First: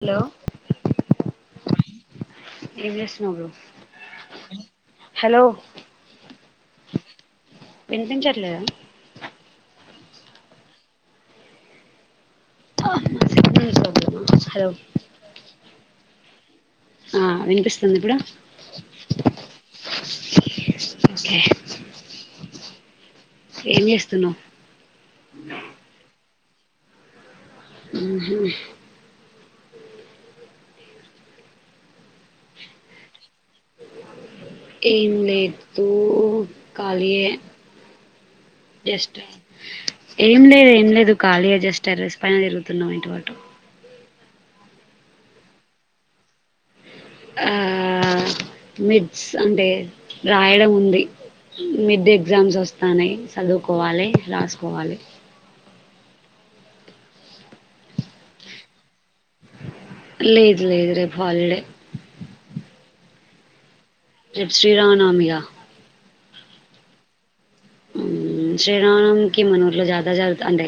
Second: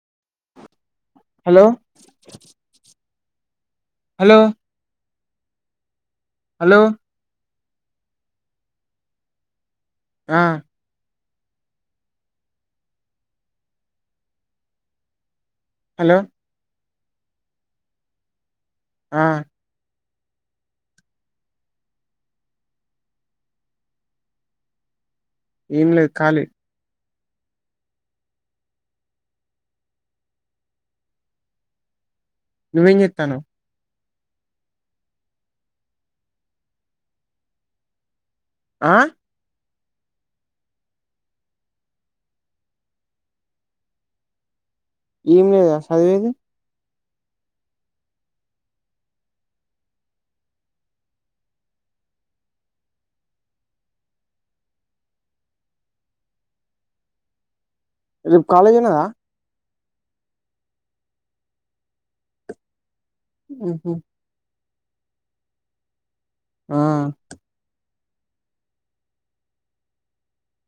Hello hello ఏం చేస్తున్నావ్ bro hello hello hello వినిపించట్లేదా ఆ హలో హలో ఆ వినిపిస్తుంద ఇప్పుడు ఆ ఓకే ఏం చేస్తున్నావ్ ఏం లేదు ఖాళీ ఉ హు నువ్వేం చెత్తాను ఏం లే దు కాలి యే ఆ డిస్టాప్ ఏం లేదు ఏం లేదు ఖాళీగా జస్ట్ టేర్రెస్ పైన తిరుగుతున్నాం ఇటు అటు ఏం లేదా చదివేది ఆ మిడ్డ్ అంటే రాయడం ఉంది మిడ్డే ఎగ్జామ్స్ వస్తానయి చదువుకోవాలి రాసుకోవాలి రేపు కాలేజున్నదా లేదు లేదు రేపు హాలిడే ఉహ రేపు శ్రీరామనవమిగా ఆ శ్రీరామనవమికి మనూర్లో జాతర జారుగుత అంటే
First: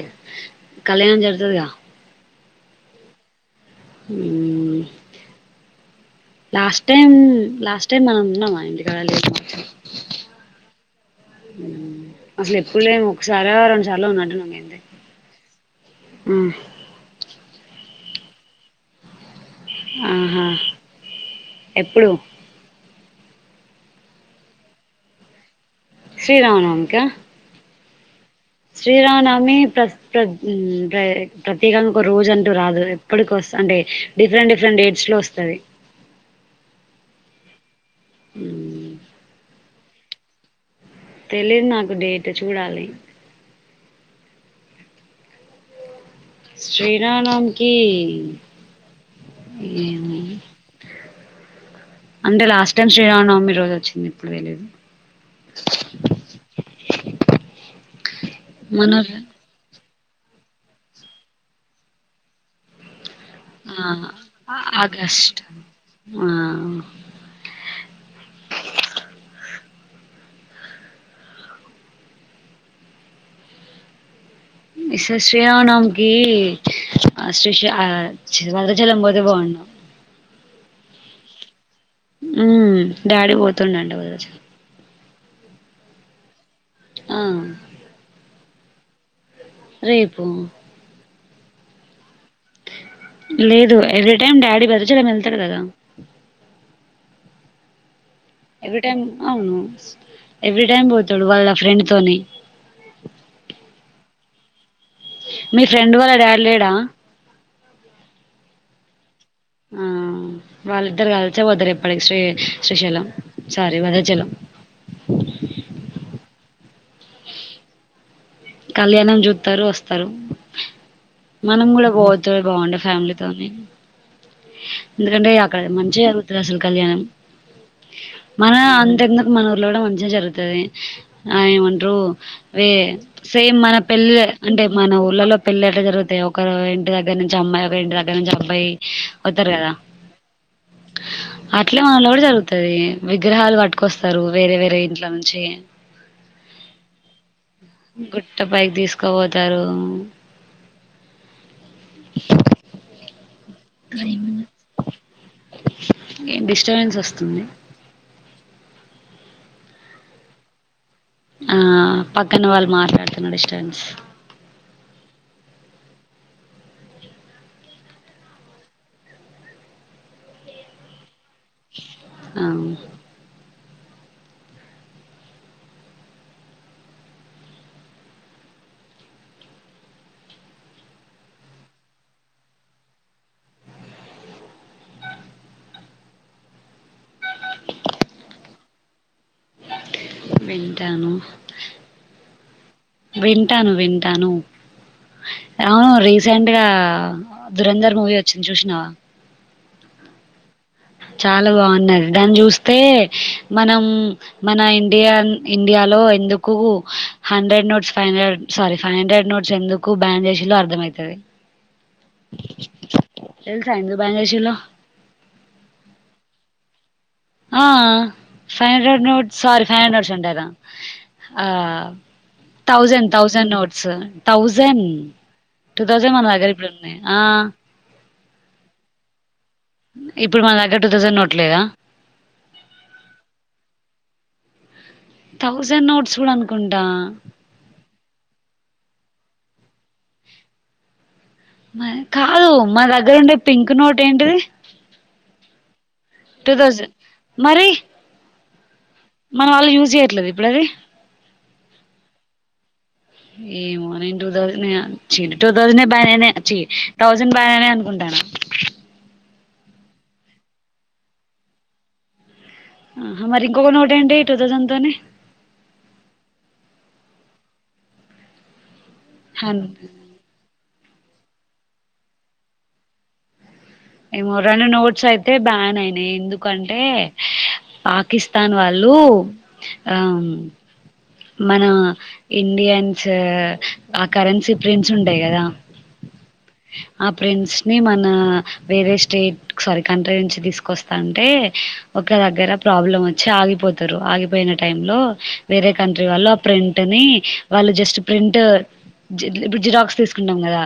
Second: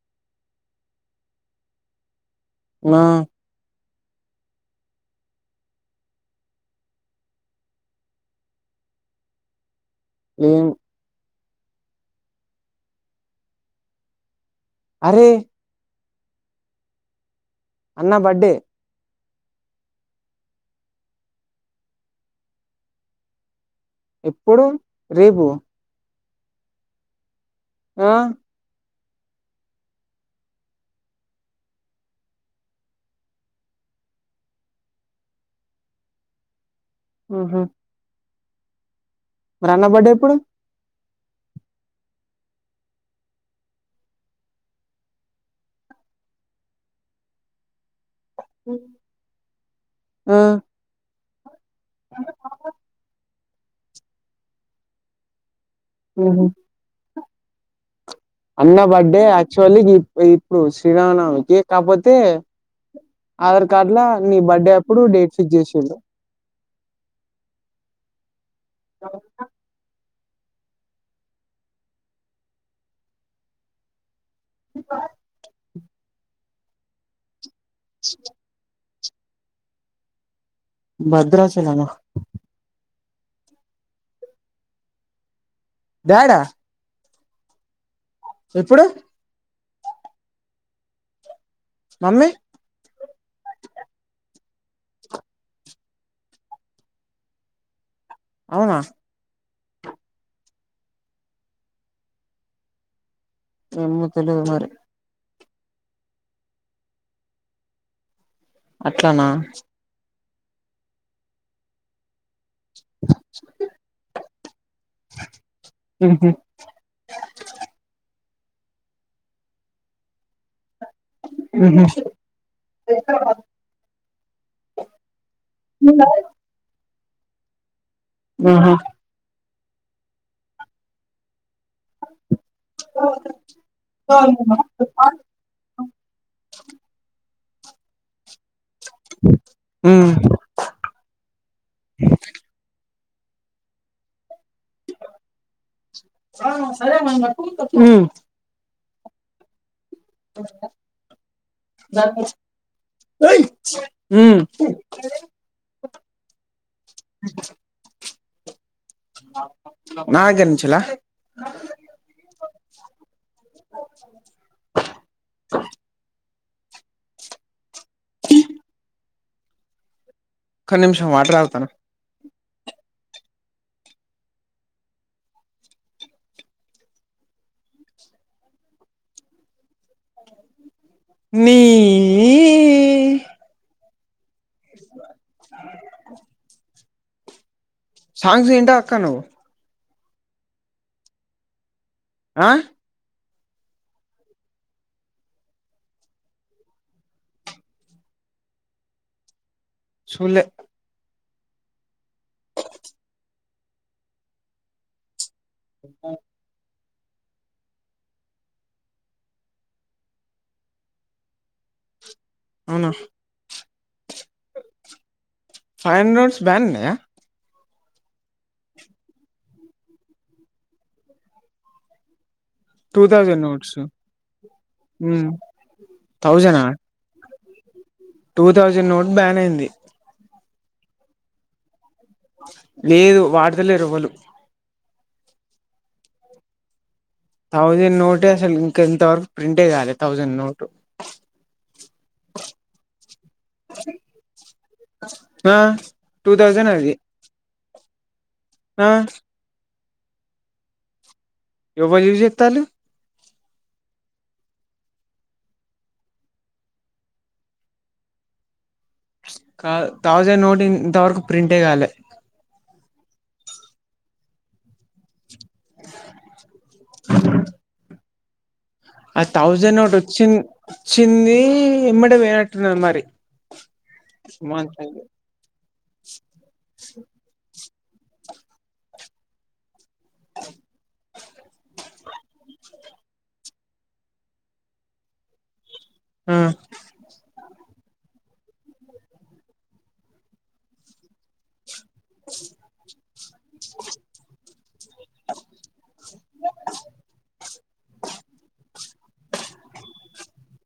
కళ్యాణం జరుగుతుదిగా నా ఉ లాస్ట్ టైం లాస్ట్ టైమ్ మనం ఉన్నా ఇంటికడా లెంకావచ్చు లేం అసలు ఎప్పుడు లేం ఒకసారి రెండు సార్లు ఉన్నట్టు న్నం మేము అరే ఉ అన్న బడ్డే ఆహా ఎప్పుడు ఎప్పుడు రేపు శ్రీరామనవమిక ఆ శ్రీరానమి ప్రత్ ప్రత్ ప్రత్యేకంగా ఒక రోజు అంటూ రాదు ఎప్పటికి అంటే డిఫరెంట్ డిఫరెంట్ డేట్స్ లో వస్తది హ్మ హ్మ హ్మ మరి అన్న బడ్డే ఏప్పుడు తెలిదు నాకు డేట్ చూడాలి శ్రీ రామనవమికీ ఆ అంటే లాస్ట్ టైం శ్రీరామనవమి రోజు వచ్చింది ఇప్పుడు తెలీదు అన్న మనూర్లో బడ్డే ఆక్చువలీ ఇప్పుడు శ్రీరామనవమికి కాకపోతే ఆధార్ కార్డులా ఆ నీ బర్త్డే అప్పుడు డేట్ ఆగస్ట్ ఫిక్స్ చేస్సిరు ఆ [inaudible] ఈసారి శ్రీరామ నవమికి ఆ శ్రీ ఆ జనవరి వన్ భద్రాచలమా హ్మ డాడీ పోతుందట ఆరోజు బ్యాడ్ ఆ ఏప్పుడు రేపు మమ్మీ లేదు ఎవ్రీ టైమ్ డాడీ [unintelligible] వెళ్తాడు కదా అవునా ఎవ్రీ టైం అవును ఎవ్రీ టైమ్ పోతాడు వాళ్ళ ఫ్రెండ్ తోని ఏమో తెలిదు మరి మీ ఫ్రెండ్ వాళ్ళ డాడ్ లేడా అట్లానా ఆ వాళ్ళిద్దరు కలిసే పోతారు ఎప్పటికి శ్రీ శ్రీశైలం సోరి భద్రాచలం ఉహు కళ్యాణం జుత్తారు వస్తారు మనం ఉహు కూడా పోతే బాగుండు ఫ్యామిలీతోోని ఎందుకంటే అక్కడ మంచిగా జరుగుతుంది అసలు కళ్యాణం మన అంత ఎందుకు మన ఊర్లో కూడా మంచిగా జరుగుతది ఆ ఏమంటారు సేమ్ మన పెళ్ళ ఆహా అంటే మన ఊళ్ళలో పెళ్లే ఎట్టా జరుగుతాయో ఒక ఒక ఇంటి దగ్గర నుంచి అమ్మాయి ఒక ఇంటి దగ్గర నుంచి అబ్బాయి వత్తారు కదా ఉమ్ అట్లే మనఉలో కూడా జరుగుతది విగ్రహాలు పట్టుకొస్తారు వేరే వేరే ఇంట్ల నుంచి ఆ సరే మమ్ గుట్ట పైకి తీసుకో పోతారు [inaudible] ఏ డిస్టర్బెన్స్ వస్తుంది నాకేనించెల్లా ఆ పక్కన వాళ్ళు మాట్లాడుతున్నా డిస్టర్బన్స్ య ఒక నిమిషం వాటర్ తాగుతున్న ఆమ్ నీ థ ఆ సాంగ్స్ ఇంటావా అక్క నువ్వు వింటాను ఆ వింటాను వింటాను. ఆ రీసెంట్గా దురంధర్ మూవీ వచ్చింది. చూసినావా సుల్లే చాలా బాగున్నది. దాన్ని చూస్తే మనం మన ఇండియా ఇండియాలో ఎందుకు hundred notes five hundred sorry five hundred notes ఎందుకు బ్యాన్ చేసింల్లో అర్థమయితది. [inaudible] అవునా. త ఎందుకు బ్యాన్ జెసిల్లో ఫైవ్ హండ్రెడ్ నోట్స్ బ్యాన్ ఉన్నయా ఆ five hundred notes sorry five hundred notes అంటన్నా ఆ two thousand thousand thousand notes thousand ఉమ్ టూ థౌజండ్ మన దగ్గర థౌజండా ఇప్పుడు ఉన్నాయి ఆ టూ తౌసండ్ నోట్ బ్యాన్ అయింది. ఇప్పుడు మన దగ్గర టూ తౌజండ్ నోట్లేదా లేదు వాడతలేరు ఎవలు తౌజండ్ నోట్స్ కూడా అనుకుంటా తౌజండ్ నోటే అసలు ఇంకింత వరకు ప్రింటే కాలే తౌజండ్ నోటు కాదు మా దగ్గర ఉండే పింక్ నోట్ ఏంటిది? ఆ టూ థౌజండ్ అది తౌజండ్ మరి ఆ మన వాళ్ళు యూజ్ చేయట్లేదా ఇప్పుడు అది ఎవరు యూస్ జేతాల్లు ఏమో నేను టూ తౌసండ్ నేన్ చీ టూ తౌసండ్ బ్యాన్ అయినాయి తౌసండ్ బాన్ అయినాయి అనుకుంటాన [inaudible] కా తౌసండ్ నోట్ ఇంతవరకు ప్రింటేగాలే ఆహా మరి ఇంకొక నోట్ ఏంటి టూ తౌసండ్ తోనీ అ [inaudible] ఆ హన్ తౌసండ్ నోట్ వచ్చి వచ్చింది ఎమ్మడే పోయినట్టున్నది మరి ఏమో రెండు నోట్స్ అయితే బ్యాన్ అయినాయి. ఎందుకంటే పాకిస్తాన్ వాళ్ళు ఆ మన ఇండియన్స్ ఆ కరెన్సీ ప్రిన్స్ ఉంటాయి కదా ఆ ఆ ప్రింట్స్ అవి మన వేరే స్టేట్ సారీ కంట్రీ నుంచి తీసుకొస్తంటే ఒక దగ్గర ప్రాబ్లం వచ్చి ఆగిపోతారు. ఆగిపోయిన టైమ్ లో వేరే కంట్రీ వాళ్ళు ఆ ప్రింట్ ని వాళ్ళు జస్ట్ ప్రింట్ ఇప్పుడు జిరాక్స్ తీసుకుంటాం కదా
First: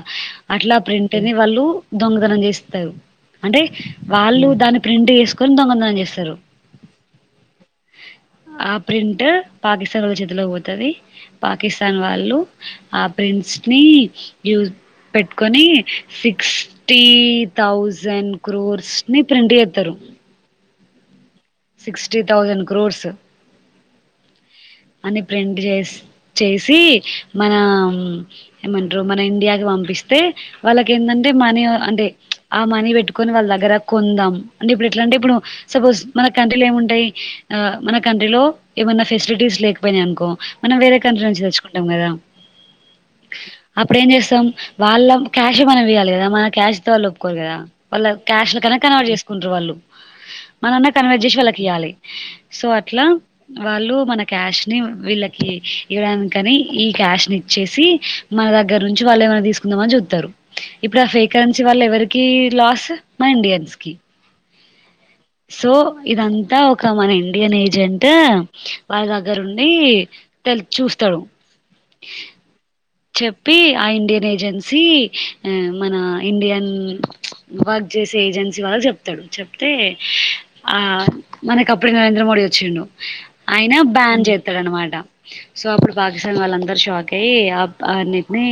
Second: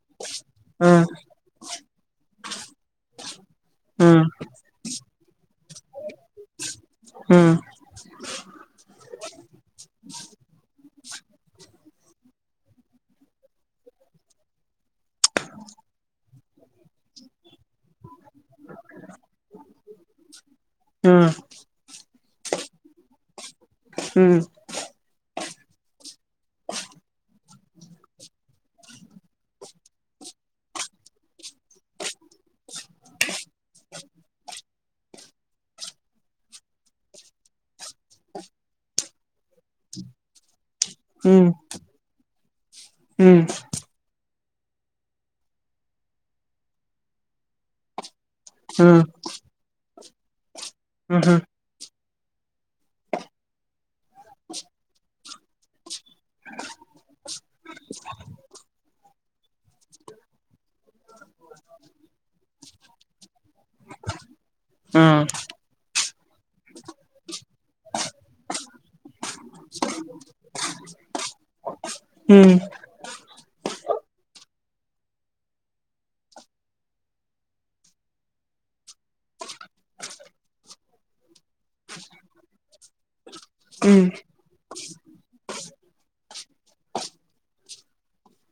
అట్లా ఆ ప్రింట్ నీ వాళ్ళు దొంగతనం చేస్తరు. అంటే ఆ ఆ వాళ్ళు దాన్ని ప్రిం ప్రింట్ తీసుకొని దొంగతనం చేస్తారు. ఆ ఆ ప్రింట్ పాకిస్తాన్ వాళ్ల చేతిల్లోకి పోతది పాకిస్తాన్ వాళ్ళు ఆ ప్రింట్స్ని యూస్ పెట్టుకొని సిక్స్టీ థౌజండ్ క్రోర్స్ ని ప్రింట్ ఎత్తరు. ఆ సిక్స్టీ థౌజండ్ క్రోర్స్ హుమ్ అని ప్రింట్ చేస్ చేసి మన ఏమంటరు. మన ఇండియాకి పంప్ పంపిస్తే వాళ్ళకి ఎందంటే మనీ అంటే ఆ మనీ వెట్టుకొని వాళ్ళ దగ్గర కొందాము అని ఎట్లాంటే ఇప్పుడు సపోజ్ మన కంట్రీ ఏముంటాయి మన కంట్రీలో ఏమన్నా ఫెసిలిటీస్ లేకపోయినాయి అనుకో మనం వేరే కంట్రీ నుంచి తెచ్చుకుంటాం కదా ఉమ్ ఉమ్ అప్పుడెం చేస్తాం వాళ్ళం క్యాషే మనం ఇయ్యాలి మన కాష్ ఇస్తేయ్ వాళ్లు ఒప్పుకోరు కదా క్యాష్ని కనుక ఆ కనవర్ట్ చేసుకుంటారు వాళ్ళు మనన్నా కన్వర్ట్ ఆహా చేసి వాళ్ళకి ఇయాలి సో అట్లా వాళ్ళు మన క్యాష్ ని వీళ్ళ ఈ ఇవ్వడానికీ ఈ కాష్ ఇచ్చేసి మనదగరిని వాల్లేమన్నతిసుకుందామని చుత్తరు ఇప్పుడు ఆ ఫేక్క్కరెన్సీ వాళ్లు ఎవరికి లాస్ మా ఇండియన్స్కి ఆ సో ఇదంతా ఒక మన ఇండియన్ ఏజెంట్ వాళ్ళ దగ్గరుండి తెల్ చూస్త తరు హ ఆ ఇండియన్ ఏజెన్సీ మన ఇండియన్ వర్క్ చేసే ఏజెన్సీ వాళ్ళ చెప్తాడు చెప్తే ఆ మనక అప్పుడు నరేంద్ర మోడీ వచ్చాడు ఆయన ఉమ్ బ్యాన్ చేస్తాడ అనమాట సో అప్పుడు పాకిస్తాన్ వాళ్ళందరుూ షాక్ అయ్యి ఆ అన్నిటిని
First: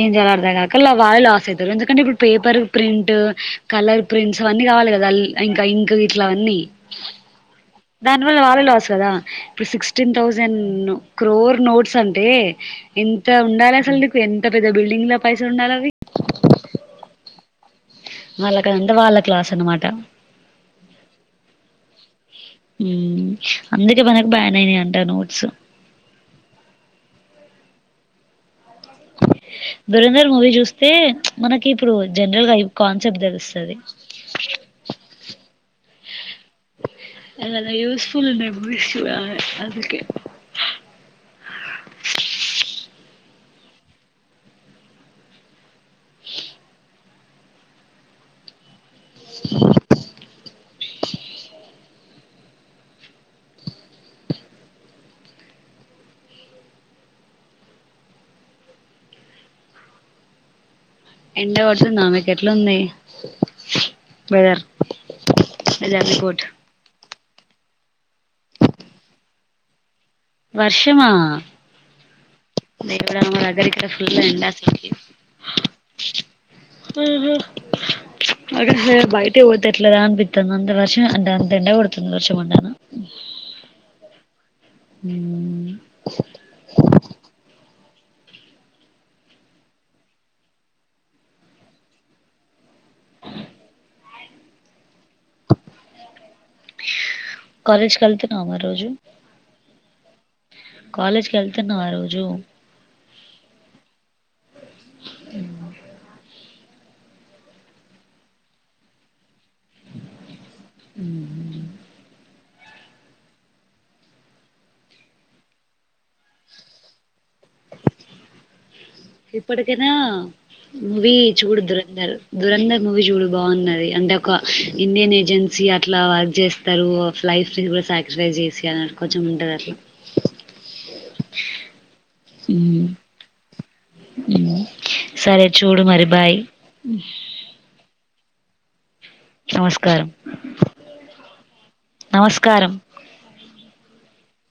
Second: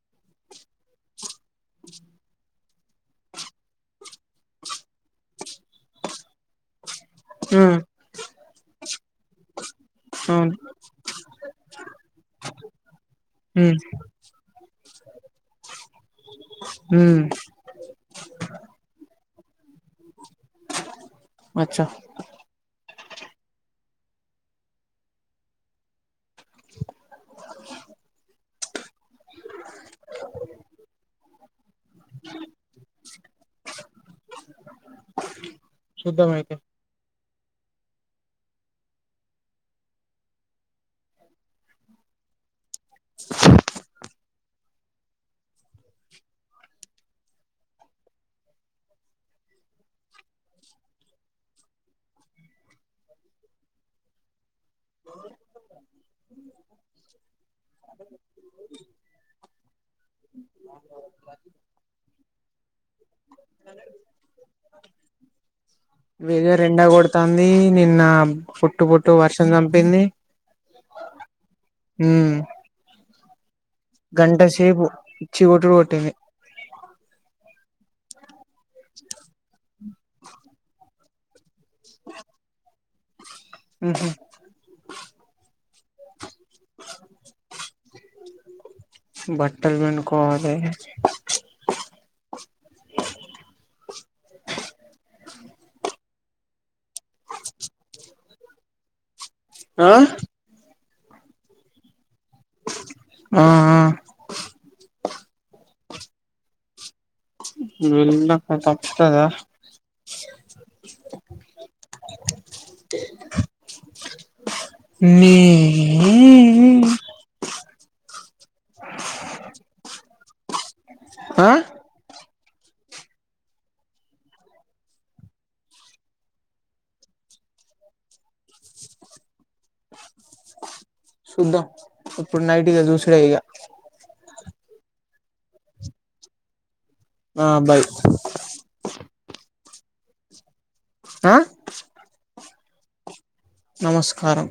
ఏం చెయ్యాలో అర్ధం కాక వాళ్ళే లాస్ అవుతారు ఎందుకంటే ఇప్పుడు పేపర్ ప్రింట్ కలర్ ప్రింట్స్ అన్నీ కావాలి కదా అ ఇంకా ఇంక వీట్ల అవన్నీ హ కదా ఇప్పుడు అవును సిటీన్సండ్ క్రో నోట్స్ అంటే ఎంత ఉమ్ ఉండాలి అసలు నీకు ఎంత పెద్ద బిల్డింగ్ లో పైస ఉండాలి అవి ఉమ్ వాళ్ళకా వాళ్ళ క్లాలాస్ అన్నమాటా అచ్చా అందుకే మనకు బ్యాన్ అయినా అంట నోట్స్ దూరందర్ మూవీ చూస్తే మనకి ఇప్పుడు జనరల్ గా కాన్సెప్ట్ తెలుపిస్తుంది [unintelligible] చూదాం అయితే అ ఉసేఫుల్ మెమోరీస్ అందుకే ఎండ పడుతుందిమెక ఎట్లు ఉంది వెదర్ వెలాభ బగ రెండ కొడుతుంది నిన్న పుట్టు పుట్టు వర్షం చంపింది వర్షమా మ్మ్ న ఎడ అ అగరి ఇక్కడ ఫుల్ ఎండ అసలు సేపు పిచ్చి కొట్టుడు కొట్టింది అ బయట పోతే ఎట్లేదా అనిపితాను అంత వర్షం అంటే అంత ఎండ పడుతుంది వర్షం వండ అ ఉహ హ బట్టలు పిండుకోవాలి కాలేజ్ వెళ్తానా మరి రోజు ఆ కాలేజ్ క వెళ్తున్నా ఆ రోజు ఉ ఉ వెళ్ల తప్తదా అ నీ నీ నీయీ ఇప్పటికైనా మూవీ ఆ చూడు దూరందర్ దురంధర్ మూవీ చూడు బాగున్నది అంటే ఒక ఇండియన్ ఏజెన్సీ అట్లా వర్క్ చేస్తారు అట్లా లైఫ్ కూడా సాక్రిఫైస్ చేసి అ కొంచెం ఉంటంది అట్లా సుదం ఇప్పుడు నైట్ కె చూసుడే ఇగ హ్మ్ సరే చూడు మరి బాయ్ ఆ బాయ్ నమస్కారం ఆ నమస్కారం నమస్కారం